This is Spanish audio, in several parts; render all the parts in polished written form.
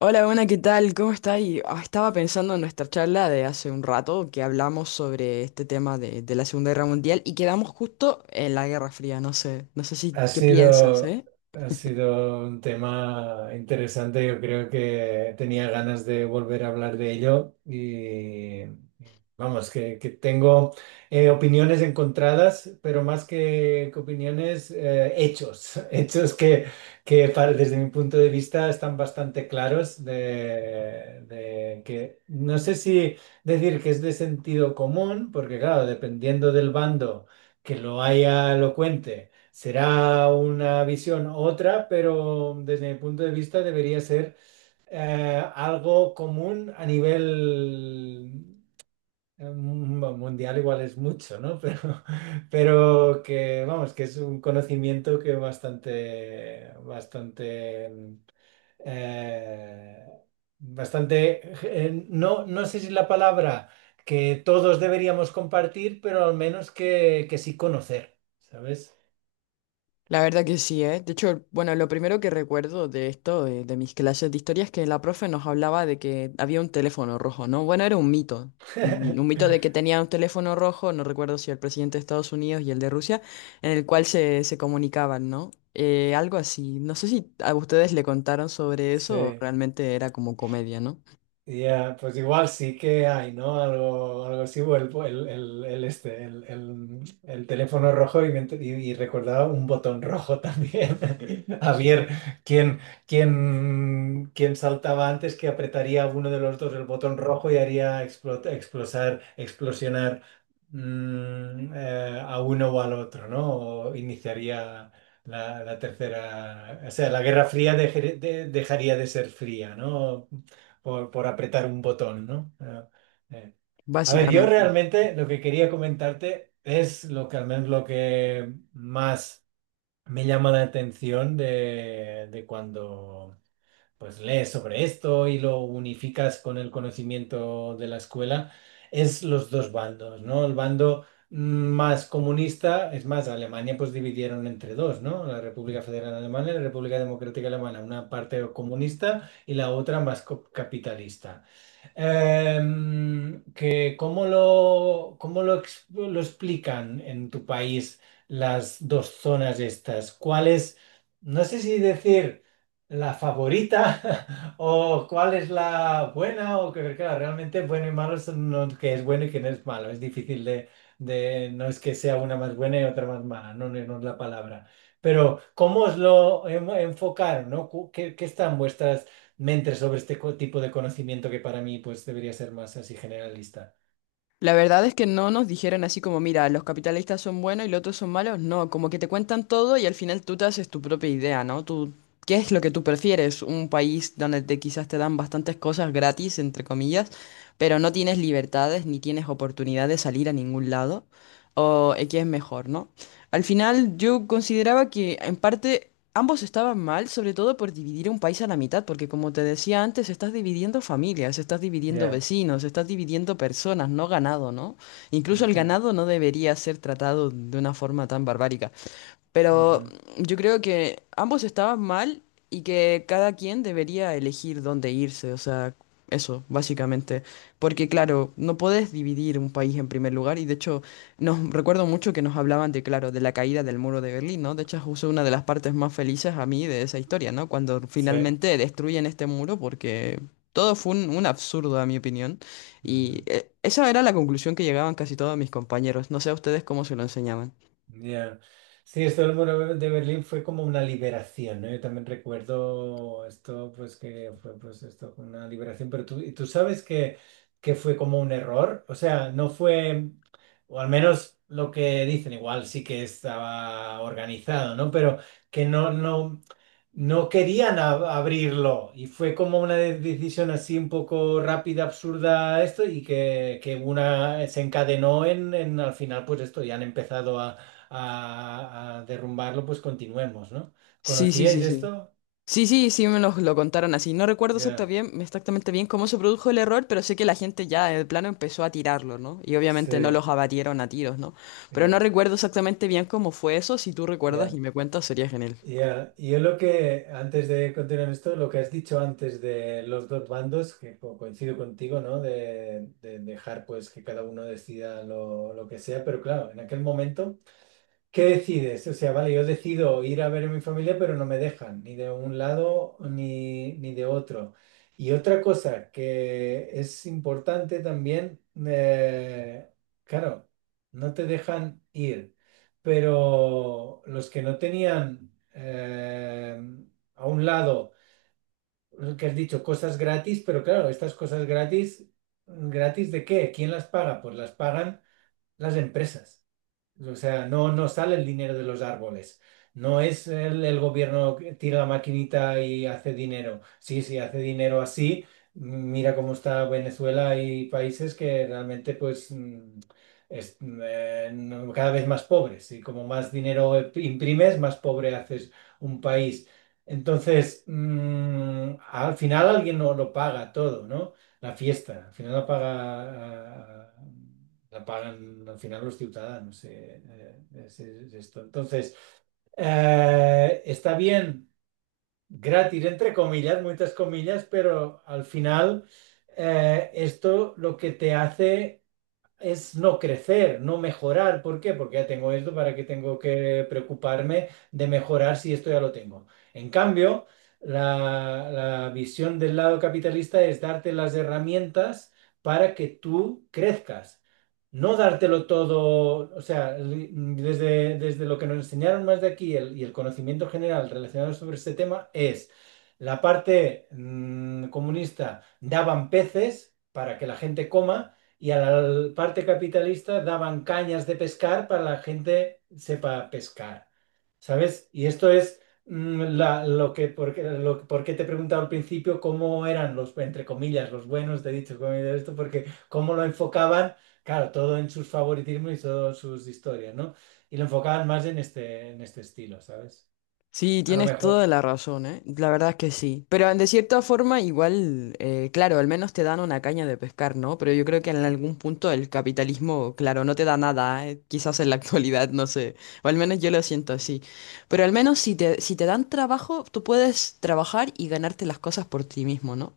Hola, buena, ¿qué tal? ¿Cómo está? Y estaba pensando en nuestra charla de hace un rato que hablamos sobre este tema de la Segunda Guerra Mundial y quedamos justo en la Guerra Fría. No sé, no sé si Ha qué piensas, sido, ¿eh? ha sido un tema interesante. Yo creo que tenía ganas de volver a hablar de ello y vamos, que tengo opiniones encontradas, pero más que opiniones, hechos, hechos que desde mi punto de vista están bastante claros de que no sé si decir que es de sentido común, porque claro, dependiendo del bando que lo haya elocuente, será una visión otra, pero desde mi punto de vista debería ser algo común a nivel mundial, igual es mucho, ¿no? Pero vamos, que es un conocimiento que eh, bastante, no, no sé si la palabra que todos deberíamos compartir, pero al menos que sí conocer, ¿sabes? La verdad que sí, ¿eh? De hecho, bueno, lo primero que recuerdo de esto, de mis clases de historia, es que la profe nos hablaba de que había un teléfono rojo, ¿no? Bueno, era un mito. Un mito de que tenía un teléfono rojo, no recuerdo si el presidente de Estados Unidos y el de Rusia, en el cual se comunicaban, ¿no? Algo así. No sé si a ustedes le contaron sobre Sí, eso o realmente era como comedia, ¿no? ya, pues igual sí que hay, ¿no? Algo, algo así, o el este, el teléfono rojo y, y recordaba un botón rojo también. A ver, ¿quién, quién saltaba antes, que apretaría uno de los dos el botón rojo y haría explosionar, a uno o al otro, ¿no? O iniciaría la tercera, o sea, la Guerra Fría dejaría de ser fría, ¿no? Por por, apretar un botón, ¿no? Eh. A ver, yo Básicamente. realmente lo que quería comentarte es lo que, al menos, lo que más me llama la atención de cuando pues lees sobre esto y lo unificas con el conocimiento de la escuela, es los dos bandos, ¿no? El bando más comunista. Es más, Alemania pues dividieron entre dos, ¿no? La República Federal Alemana y la República Democrática Alemana, una parte comunista y la otra más capitalista. Que lo explican en tu país las dos zonas estas. ¿Cuál es, no sé si decir, la favorita o cuál es la buena? O que claro, realmente bueno y malo son no, que es bueno y que no es malo. Es difícil de no es que sea una más buena y otra más mala, no, no, no es la palabra. Pero ¿cómo os lo enfocaron, no? ¿ qué están vuestras, me entre, sobre este tipo de conocimiento que para mí pues debería ser más así generalista. La verdad es que no nos dijeron así como, mira, los capitalistas son buenos y los otros son malos. No, como que te cuentan todo y al final tú te haces tu propia idea, ¿no? Tú, ¿qué es lo que tú prefieres? Un país donde te, quizás te dan bastantes cosas gratis, entre comillas, pero no tienes libertades ni tienes oportunidad de salir a ningún lado. ¿O qué es mejor, no? Al final yo consideraba que en parte ambos estaban mal, sobre todo por dividir un país a la mitad, porque como te decía antes, estás dividiendo familias, estás dividiendo Ya. vecinos, estás dividiendo personas, no ganado, ¿no? Incluso el Ujú, ganado no debería ser tratado de una forma tan barbárica. Pero ujú. yo creo que ambos estaban mal y que cada quien debería elegir dónde irse, o sea, eso, básicamente. Porque claro, no podés dividir un país en primer lugar y de hecho, nos recuerdo mucho que nos hablaban de, claro, de la caída del muro de Berlín, ¿no? De hecho, es justo una de las partes más felices a mí de esa historia, ¿no? Cuando Sí. finalmente destruyen este muro porque… Todo fue un absurdo, a mi opinión. Y Ujú. Esa era la conclusión que llegaban casi todos mis compañeros. No sé a ustedes cómo se lo enseñaban. Ya. Sí, esto del muro de Berlín fue como una liberación, ¿no? Yo también recuerdo esto, pues que fue pues esto, una liberación, pero tú, y tú sabes que fue como un error. O sea, no fue, o al menos lo que dicen, igual sí que estaba organizado, ¿no? Pero que no querían abrirlo, y fue como una decisión así un poco rápida, absurda, esto, y que una se encadenó en, al final, pues esto, ya han empezado a derrumbarlo, pues continuemos, ¿no? Sí, sí, sí, ¿Conocíais sí. esto? Sí, sí, sí, me los lo contaron así. No recuerdo Ya, exactamente bien cómo se produjo el error, pero sé que la gente ya en plano empezó a tirarlo, ¿no? Y obviamente no sí, los abatieron a tiros, ¿no? Pero no ya, recuerdo exactamente bien cómo fue eso. Si tú recuerdas ya, y me cuentas, sería genial. ya. Y yo lo que, antes de continuar esto, lo que has dicho antes de los dos bandos, que coincido contigo, ¿no? De dejar pues que cada uno decida lo que sea, pero claro, en aquel momento… ¿Qué decides? O sea, vale, yo decido ir a ver a mi familia, pero no me dejan, ni de un lado ni de otro. Y otra cosa que es importante también, eh, claro, no te dejan ir, pero los que no tenían a un lado, lo que has dicho, cosas gratis. Pero claro, estas cosas gratis, ¿gratis de qué? ¿Quién las paga? Pues las pagan las empresas. O sea, no, no sale el dinero de los árboles. No es el gobierno que tira la maquinita y hace dinero. Sí, sí, hace dinero así. Mira cómo está Venezuela y países que realmente, pues, mm, es, mm, no- cada vez más pobres. Y como más dinero imprimes, más pobre haces un país. Entonces, al final alguien no lo paga todo, ¿no? La fiesta, al final la paga, la pagan al final los ciudadanos. Es esto. Entonces, está bien, gratis, entre comillas, muchas comillas, pero al final esto lo que te hace es no crecer, no mejorar. ¿Por qué? Porque ya tengo esto. ¿Para qué tengo que preocuparme de mejorar si esto ya lo tengo? En cambio, la visión del lado capitalista es darte las herramientas para que tú crezcas. No dártelo todo. O sea, desde, desde lo que nos enseñaron más de aquí, el conocimiento general relacionado sobre este tema es la parte comunista daban peces para que la gente coma, y a la parte capitalista daban cañas de pescar para que la gente sepa pescar, ¿sabes? Y esto es lo que, porque, lo, por qué te he preguntado al principio cómo eran los, entre comillas, los buenos, te he dicho, comillas, esto, porque cómo lo enfocaban, claro, todo en sus favoritismos y todas sus historias, ¿no? Y lo enfocaban más en en este estilo, ¿sabes? Sí, A lo tienes mejor, toda la razón, ¿eh? La verdad es que sí. Pero de cierta forma, igual, claro, al menos te dan una caña de pescar, ¿no? Pero yo creo que en algún punto el capitalismo, claro, no te da nada, ¿eh? Quizás en la actualidad, no sé. O al menos yo lo siento así. Pero al menos si te dan trabajo, tú puedes trabajar y ganarte las cosas por ti mismo, ¿no?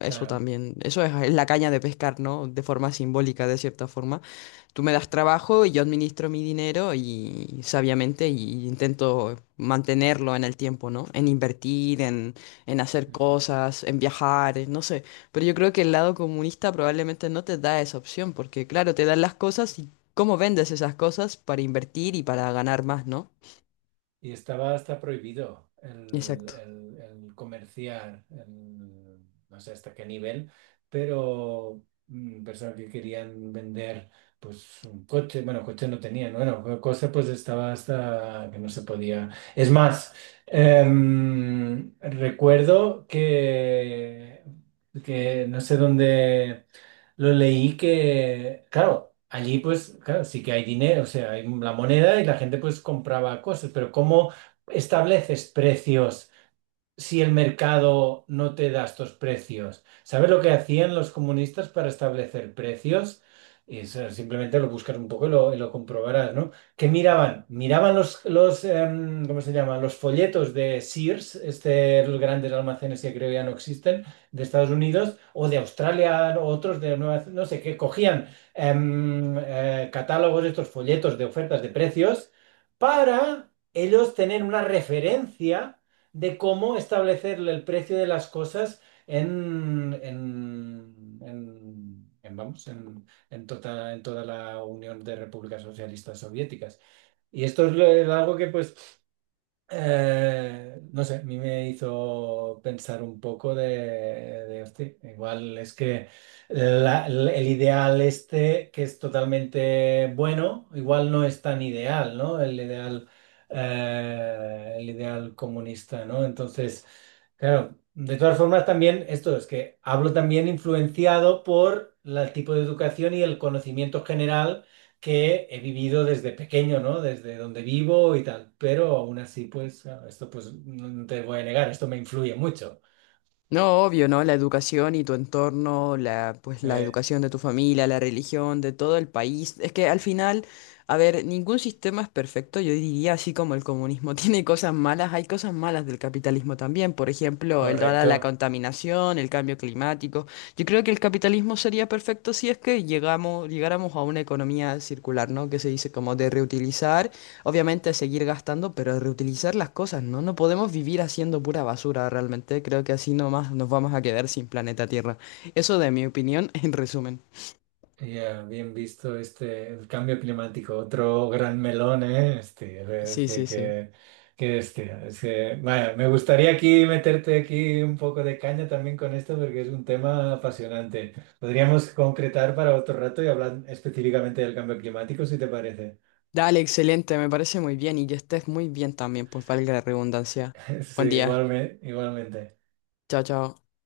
Eso claro. también. Eso es la caña de pescar, ¿no? De forma simbólica, de cierta forma. Tú me das trabajo y yo administro mi dinero y sabiamente y intento mantenerlo en el tiempo, ¿no? En invertir, en hacer Ujú. cosas, en viajar, no sé. Pero yo creo que el lado comunista probablemente no te da esa opción, porque claro, te dan las cosas y cómo vendes esas cosas para invertir y para ganar más, ¿no? Y estaba hasta prohibido Exacto. El comerciar, no sé hasta qué nivel, pero personas que querían vender pues un coche, bueno, coche no tenían, bueno, cosa pues estaba, hasta que no se podía. Es más, recuerdo que no sé dónde lo leí, que, claro, allí pues, claro, sí que hay dinero, o sea, hay la moneda y la gente pues compraba cosas, pero ¿cómo estableces precios si el mercado no te da estos precios? ¿Sabes lo que hacían los comunistas para establecer precios? Eso simplemente lo buscas un poco y y lo comprobarás, ¿no? ¿Qué miraban? Miraban ¿cómo se llama? Los folletos de Sears, este, los grandes almacenes que creo que ya no existen, de Estados Unidos, o de Australia, o otros de Nueva Zelanda, no sé qué. Cogían catálogos, estos folletos de ofertas de precios, para ellos tener una referencia de cómo establecerle el precio de las cosas en, vamos, en toda la Unión de Repúblicas Socialistas Soviéticas. Y esto es algo que pues no sé, a mí me hizo pensar un poco de, "Hosti, igual es que la- el ideal este, que es totalmente bueno, igual no es tan ideal, ¿no? El ideal comunista, ¿no? Entonces… Claro, de todas formas, también esto es que hablo también influenciado por el tipo de educación y el conocimiento general que he vivido desde pequeño, ¿no? Desde donde vivo y tal. Pero aún así, pues, claro, esto pues no, no te voy a negar, esto me influye mucho. No, obvio, ¿no? La educación y tu entorno, la, pues la Eh, educación de tu familia, la religión, de todo el país. Es que al final, a ver, ningún sistema es perfecto. Yo diría, así como el comunismo tiene cosas malas, hay cosas malas del capitalismo también. Por ejemplo, el toda la Correcto. contaminación, el cambio climático. Yo creo que el capitalismo sería perfecto si es que llegáramos a una economía circular, ¿no? Que se dice como de reutilizar. Obviamente seguir gastando, pero reutilizar las cosas, ¿no? No podemos vivir haciendo pura basura realmente. Creo que así nomás nos vamos a quedar sin planeta Tierra. Eso de mi opinión, en resumen. Ya, bien visto este, el cambio climático, otro gran melón, ¿eh? Este, a ver, Sí, sí, sí. Es que, vaya, me gustaría aquí meterte aquí un poco de caña también con esto porque es un tema apasionante. Podríamos concretar para otro rato y hablar específicamente del cambio climático, si te parece. Dale, excelente, me parece muy bien y que estés muy bien también, pues valga la redundancia. Sí, Buen día. igualmente, igualmente. Chao, chao.